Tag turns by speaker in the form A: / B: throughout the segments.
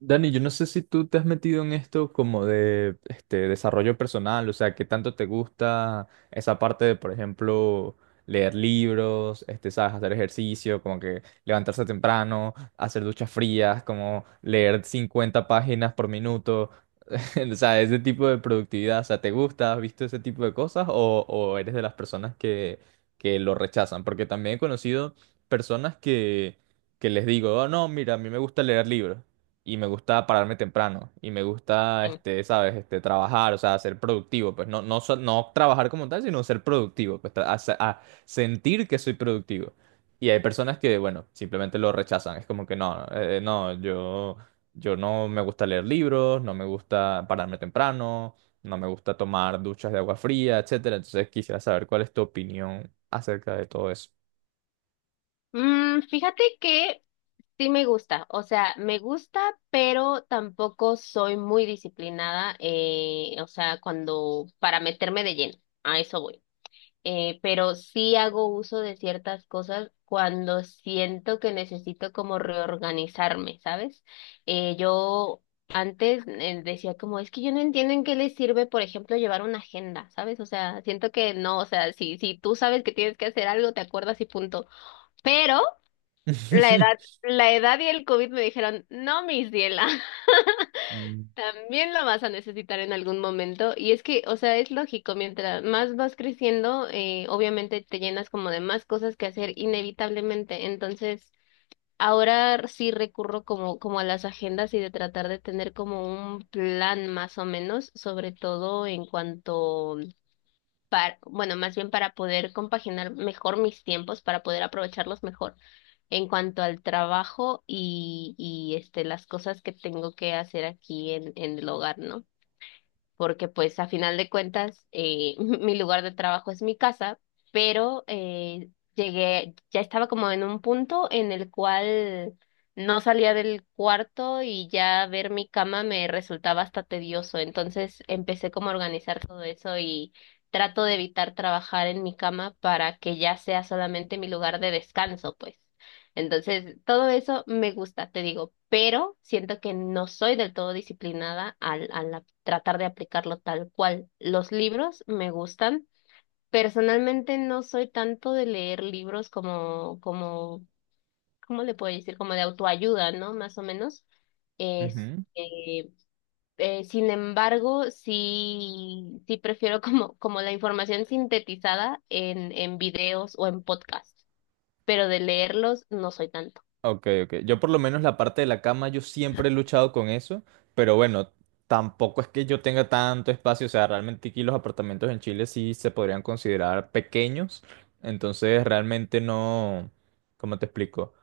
A: Dani, yo no sé si tú te has metido en esto como de este desarrollo personal, o sea, qué tanto te gusta esa parte de, por ejemplo, leer libros, sabes, hacer ejercicio, como que levantarse temprano, hacer duchas frías, como leer 50 páginas por minuto. O sea, ese tipo de productividad, o sea, ¿te gusta? ¿Has visto ese tipo de cosas? ¿O eres de las personas que lo rechazan? Porque también he conocido personas que les digo, oh, no, mira, a mí me gusta leer libros y me gusta pararme temprano y me gusta, ¿sabes? Trabajar, o sea, ser productivo, pues no trabajar como tal, sino ser productivo, pues a sentir que soy productivo. Y hay personas que, bueno, simplemente lo rechazan. Es como que no, no, yo. Yo no me gusta leer libros, no me gusta pararme temprano, no me gusta tomar duchas de agua fría, etcétera. Entonces quisiera saber cuál es tu opinión acerca de todo eso.
B: Fíjate que sí me gusta, o sea, me gusta, pero tampoco soy muy disciplinada, o sea, cuando para meterme de lleno, a eso voy. Pero sí hago uso de ciertas cosas cuando siento que necesito como reorganizarme, ¿sabes? Yo antes decía como, es que yo no entiendo en qué les sirve, por ejemplo, llevar una agenda, ¿sabes? O sea, siento que no, o sea, si tú sabes que tienes que hacer algo, te acuerdas y punto. Pero la edad, la edad y el COVID me dijeron, no, mis Diela,
A: Mm.
B: también lo vas a necesitar en algún momento. Y es que, o sea, es lógico, mientras más vas creciendo, obviamente te llenas como de más cosas que hacer inevitablemente. Entonces, ahora sí recurro como a las agendas y de tratar de tener como un plan más o menos, sobre todo en cuanto para, bueno, más bien para poder compaginar mejor mis tiempos, para poder aprovecharlos mejor en cuanto al trabajo y las cosas que tengo que hacer aquí en el hogar, ¿no? Porque pues a final de cuentas mi lugar de trabajo es mi casa, pero llegué, ya estaba como en un punto en el cual no salía del cuarto y ya ver mi cama me resultaba hasta tedioso, entonces empecé como a organizar todo eso y trato de evitar trabajar en mi cama para que ya sea solamente mi lugar de descanso, pues. Entonces, todo eso me gusta, te digo, pero siento que no soy del todo disciplinada al tratar de aplicarlo tal cual. Los libros me gustan. Personalmente no soy tanto de leer libros como, ¿cómo le puedo decir? Como de autoayuda, ¿no? Más o menos.
A: Ujú.
B: Este, sin embargo, sí prefiero como la información sintetizada en videos o en podcasts, pero de leerlos no soy tanto.
A: Ok, ok. Yo por lo menos la parte de la cama, yo siempre he luchado con eso, pero bueno, tampoco es que yo tenga tanto espacio, o sea, realmente aquí los apartamentos en Chile sí se podrían considerar pequeños, entonces realmente no, ¿cómo te explico?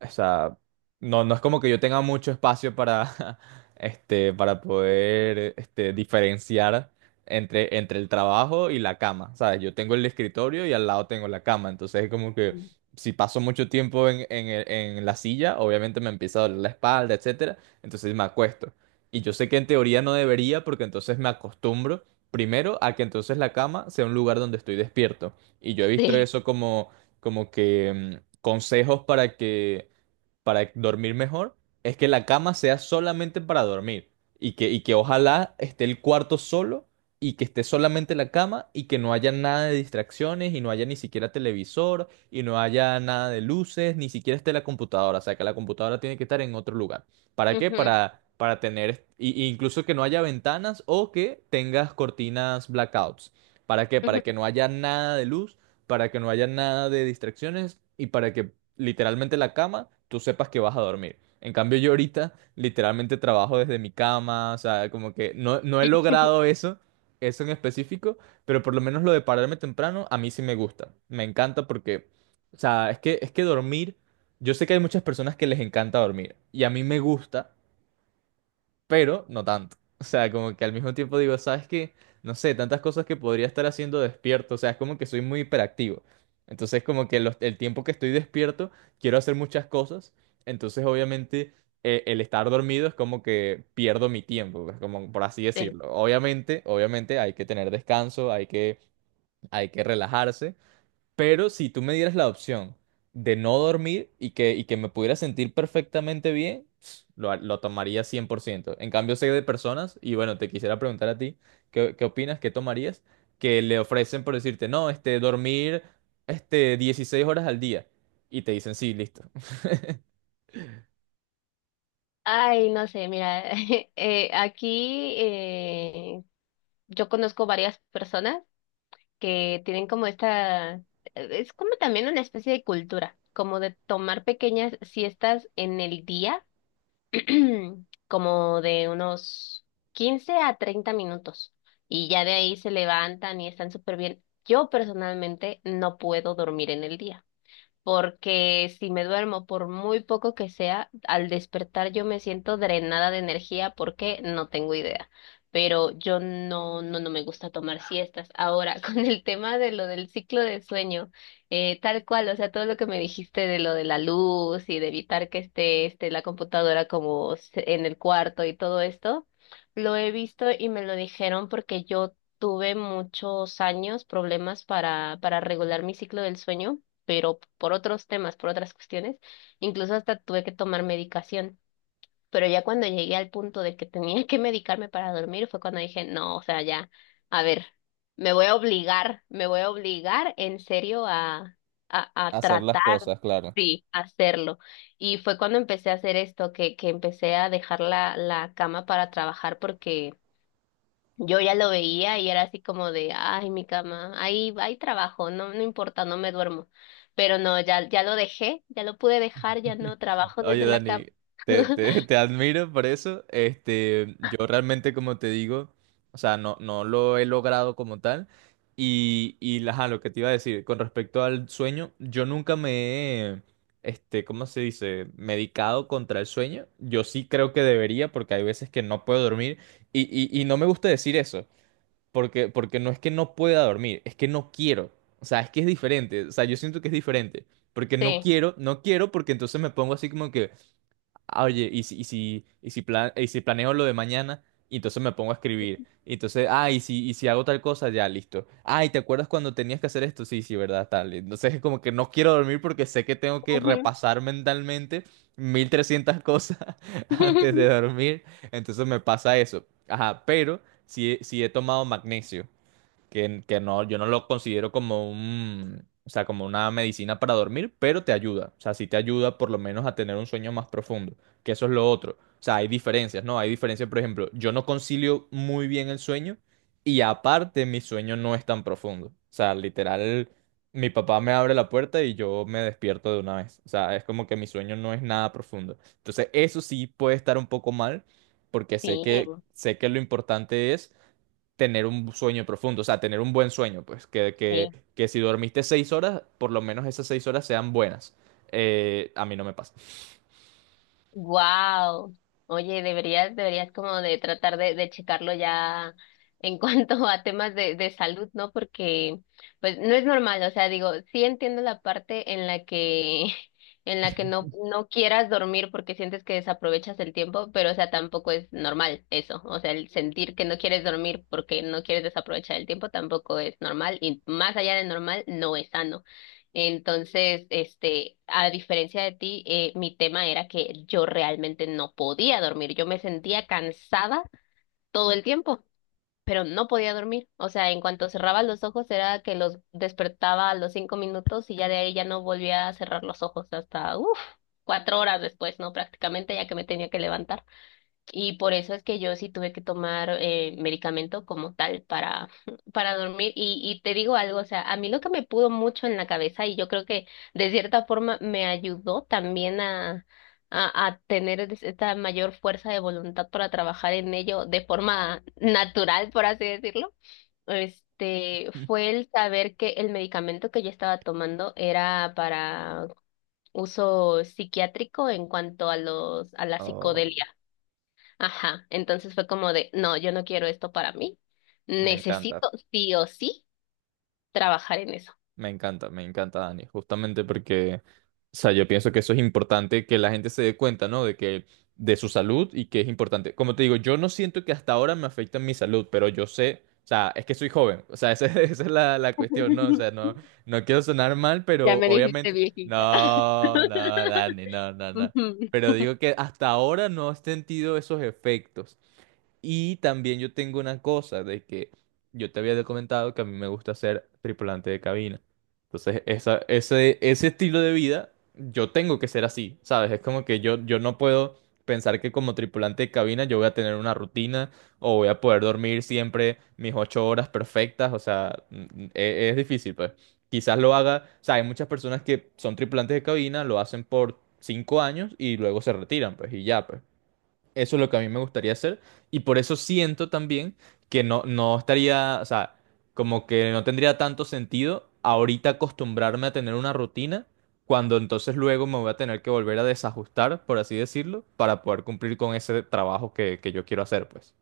A: O sea, no, no es como que yo tenga mucho espacio para, para poder, diferenciar entre el trabajo y la cama, ¿sabes? Yo tengo el escritorio y al lado tengo la cama, entonces es como que si paso mucho tiempo en la silla, obviamente me empieza a doler la espalda, etcétera, entonces me acuesto. Y yo sé que en teoría no debería, porque entonces me acostumbro primero a que entonces la cama sea un lugar donde estoy despierto. Y yo he visto eso como, como que consejos para que para dormir mejor es que la cama sea solamente para dormir y que ojalá esté el cuarto solo y que esté solamente la cama y que no haya nada de distracciones y no haya ni siquiera televisor y no haya nada de luces, ni siquiera esté la computadora, o sea que la computadora tiene que estar en otro lugar. ¿Para qué?
B: Ujú,
A: Para tener, y incluso que no haya ventanas o que tengas cortinas blackouts. ¿Para qué?
B: ujú,
A: Para que no haya nada de luz, para que no haya nada de distracciones y para que literalmente la cama, tú sepas que vas a dormir. En cambio, yo ahorita literalmente trabajo desde mi cama, o sea, como que no, no he logrado eso, eso en específico, pero por lo menos lo de pararme temprano, a mí sí me gusta. Me encanta porque, o sea, es que dormir, yo sé que hay muchas personas que les encanta dormir, y a mí me gusta pero no tanto. O sea, como que al mismo tiempo digo, ¿sabes qué? No sé, tantas cosas que podría estar haciendo despierto, o sea, es como que soy muy hiperactivo. Entonces, como que el tiempo que estoy despierto, quiero hacer muchas cosas, entonces obviamente el estar dormido es como que pierdo mi tiempo, pues, como por así
B: sí.
A: decirlo. Obviamente, obviamente hay que tener descanso, hay que relajarse, pero si tú me dieras la opción de no dormir y que me pudiera sentir perfectamente bien, lo tomaría 100%. En cambio, sé de personas, y bueno, te quisiera preguntar a ti, ¿qué opinas? ¿Qué tomarías? Que le ofrecen por decirte, no, dormir, 16 horas al día. Y te dicen, sí, listo.
B: Ay, no sé, mira, aquí yo conozco varias personas que tienen como esta, es como también una especie de cultura, como de tomar pequeñas siestas en el día, como de unos 15 a 30 minutos, y ya de ahí se levantan y están súper bien. Yo personalmente no puedo dormir en el día, porque si me duermo por muy poco que sea, al despertar yo me siento drenada de energía porque no tengo idea. Pero yo no, no, no me gusta tomar siestas. Ahora, con el tema de lo del ciclo de sueño, tal cual, o sea, todo lo que me dijiste de lo de la luz y de evitar que esté la computadora en el cuarto y todo esto, lo he visto y me lo dijeron porque yo tuve muchos años problemas para regular mi ciclo del sueño, pero por otros temas, por otras cuestiones, incluso hasta tuve que tomar medicación. Pero ya cuando llegué al punto de que tenía que medicarme para dormir, fue cuando dije, no, o sea, ya, a ver, me voy a obligar, me voy a obligar en serio a, a, a
A: Hacer las
B: tratar,
A: cosas, claro.
B: sí, hacerlo. Y fue cuando empecé a hacer esto, que empecé a dejar la cama para trabajar porque yo ya lo veía y era así como de, ay, mi cama, ahí, ahí trabajo, no, no importa, no me duermo. Pero no, ya, ya lo dejé, ya lo pude dejar, ya no trabajo
A: Oye,
B: desde la
A: Dani,
B: cama.
A: te admiro por eso. Este, yo realmente, como te digo, o sea, no, no lo he logrado como tal. Y ajá, lo que te iba a decir, con respecto al sueño, yo nunca me he, ¿cómo se dice? Medicado contra el sueño. Yo sí creo que debería, porque hay veces que no puedo dormir. Y no me gusta decir eso, porque, porque no es que no pueda dormir, es que no quiero. O sea, es que es diferente. O sea, yo siento que es diferente. Porque no
B: Sí.
A: quiero, no quiero, porque entonces me pongo así como que. Ah, oye, y si planeo lo de mañana, y entonces me pongo a escribir. Y entonces, ah, y si hago tal cosa, ya, listo. Ah, ¿y te acuerdas cuando tenías que hacer esto? Sí, sí, ¿verdad? Tal. Entonces es como que no quiero dormir porque sé que tengo que
B: Ujú.
A: repasar mentalmente 1.300 cosas antes de dormir. Entonces me pasa eso. Ajá, pero si, si he tomado magnesio que no, yo no lo considero como un, o sea, como una medicina para dormir, pero te ayuda. O sea, sí te ayuda por lo menos a tener un sueño más profundo, que eso es lo otro. O sea, hay diferencias, ¿no? Hay diferencias, por ejemplo, yo no concilio muy bien el sueño y aparte mi sueño no es tan profundo. O sea, literal, mi papá me abre la puerta y yo me despierto de una vez. O sea, es como que mi sueño no es nada profundo. Entonces, eso sí puede estar un poco mal porque
B: Sí,
A: sé que lo importante es tener un sueño profundo, o sea, tener un buen sueño, pues, que, que,
B: sí.
A: que si dormiste 6 horas, por lo menos esas 6 horas sean buenas. A mí no me pasa.
B: Wow. Oye, deberías, deberías como de tratar de checarlo ya en cuanto a temas de salud, ¿no? Porque pues no es normal, o sea, digo, sí entiendo la parte en la que en la que no quieras dormir porque sientes que desaprovechas el tiempo, pero o sea, tampoco es normal eso, o sea, el sentir que no quieres dormir porque no quieres desaprovechar el tiempo tampoco es normal y más allá de normal no es sano. Entonces, a diferencia de ti, mi tema era que yo realmente no podía dormir. Yo me sentía cansada todo el tiempo, pero no podía dormir. O sea, en cuanto cerraba los ojos era que los despertaba a los 5 minutos y ya de ahí ya no volvía a cerrar los ojos hasta, uff, 4 horas después, ¿no? Prácticamente ya que me tenía que levantar. Y por eso es que yo sí tuve que tomar medicamento como tal para, para dormir. Y te digo algo, o sea, a mí lo que me pudo mucho en la cabeza y yo creo que de cierta forma me ayudó también a tener esta mayor fuerza de voluntad para trabajar en ello de forma natural, por así decirlo. Este fue el saber que el medicamento que yo estaba tomando era para uso psiquiátrico en cuanto a los, a la
A: Oh,
B: psicodelia. Ajá, entonces fue como de, no, yo no quiero esto para mí,
A: me encanta.
B: necesito sí o sí trabajar en eso.
A: Me encanta, me encanta, Dani, justamente porque, o sea, yo pienso que eso es importante que la gente se dé cuenta, ¿no? De que, de su salud y que es importante. Como te digo, yo no siento que hasta ahora me afecta en mi salud, pero yo sé, o sea, es que soy joven, o sea, esa, esa es la, cuestión, ¿no? O sea, no, no quiero sonar mal,
B: Ya
A: pero
B: me dijiste
A: obviamente,
B: viejita.
A: no, no, Dani, no, no, no. Pero digo que hasta ahora no he sentido esos efectos, y también yo tengo una cosa de que yo te había comentado que a mí me gusta ser tripulante de cabina. Entonces, esa, ese estilo de vida, yo tengo que ser así, ¿sabes? Es como que yo no puedo pensar que como tripulante de cabina yo voy a tener una rutina o voy a poder dormir siempre mis 8 horas perfectas. O sea, es, difícil, pues. Quizás lo haga, o sea, hay muchas personas que son tripulantes de cabina, lo hacen por 5 años y luego se retiran, pues, y ya, pues. Eso es lo que a mí me gustaría hacer y por eso siento también que no, no estaría, o sea, como que no tendría tanto sentido ahorita acostumbrarme a tener una rutina cuando entonces luego me voy a tener que volver a desajustar, por así decirlo, para poder cumplir con ese trabajo que yo quiero hacer, pues.